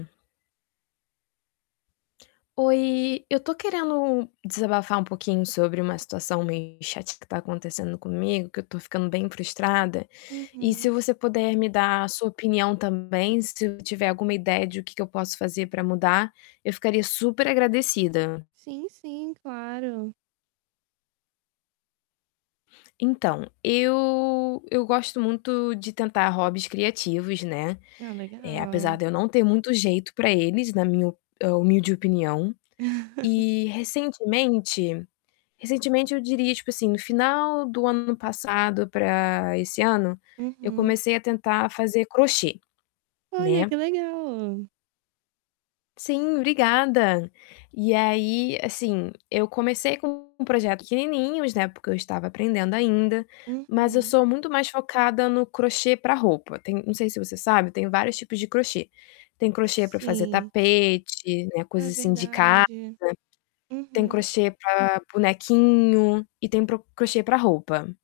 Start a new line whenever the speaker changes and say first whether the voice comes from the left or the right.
left: Oi, eu tô querendo desabafar um pouquinho sobre uma situação meio chata que tá acontecendo comigo, que eu tô ficando bem frustrada. E se
right: Uhum.
left: você puder me dar a sua opinião também, se tiver alguma ideia de o que que eu posso fazer pra mudar, eu ficaria super agradecida.
right: Sim, sim, claro.
left: Então, eu eu gosto muito de tentar hobbies criativos, né.
right: Ah,
left: Eh, apesar
right: legal.
left: de eu não ter muito jeito pra eles, na minha o hu eh, humilde opinião. E recentemente recentemente eu diria, tipo assim, no final do ano passado pra esse ano, eu
right: Uhum.
left: comecei a tentar fazer crochê,
right: Olha,
left: né.
right: que legal!
left: Sim, obrigada. E aí, assim, eu comecei com projetos pequenininhos, né, porque eu estava aprendendo ainda, mas eu
right: Uhum.
left: sou muito mais focada no crochê pra roupa. Tem não sei se você sabe, tem vários tipos de crochê. Tem crochê pra fazer
right: Sim.
left: tapete, né,
right: Ah,
left: coisa assim de casa,
right: verdade.
left: tem
right: Uhum.
left: crochê pra bonequinho e tem para o crochê pra roupa.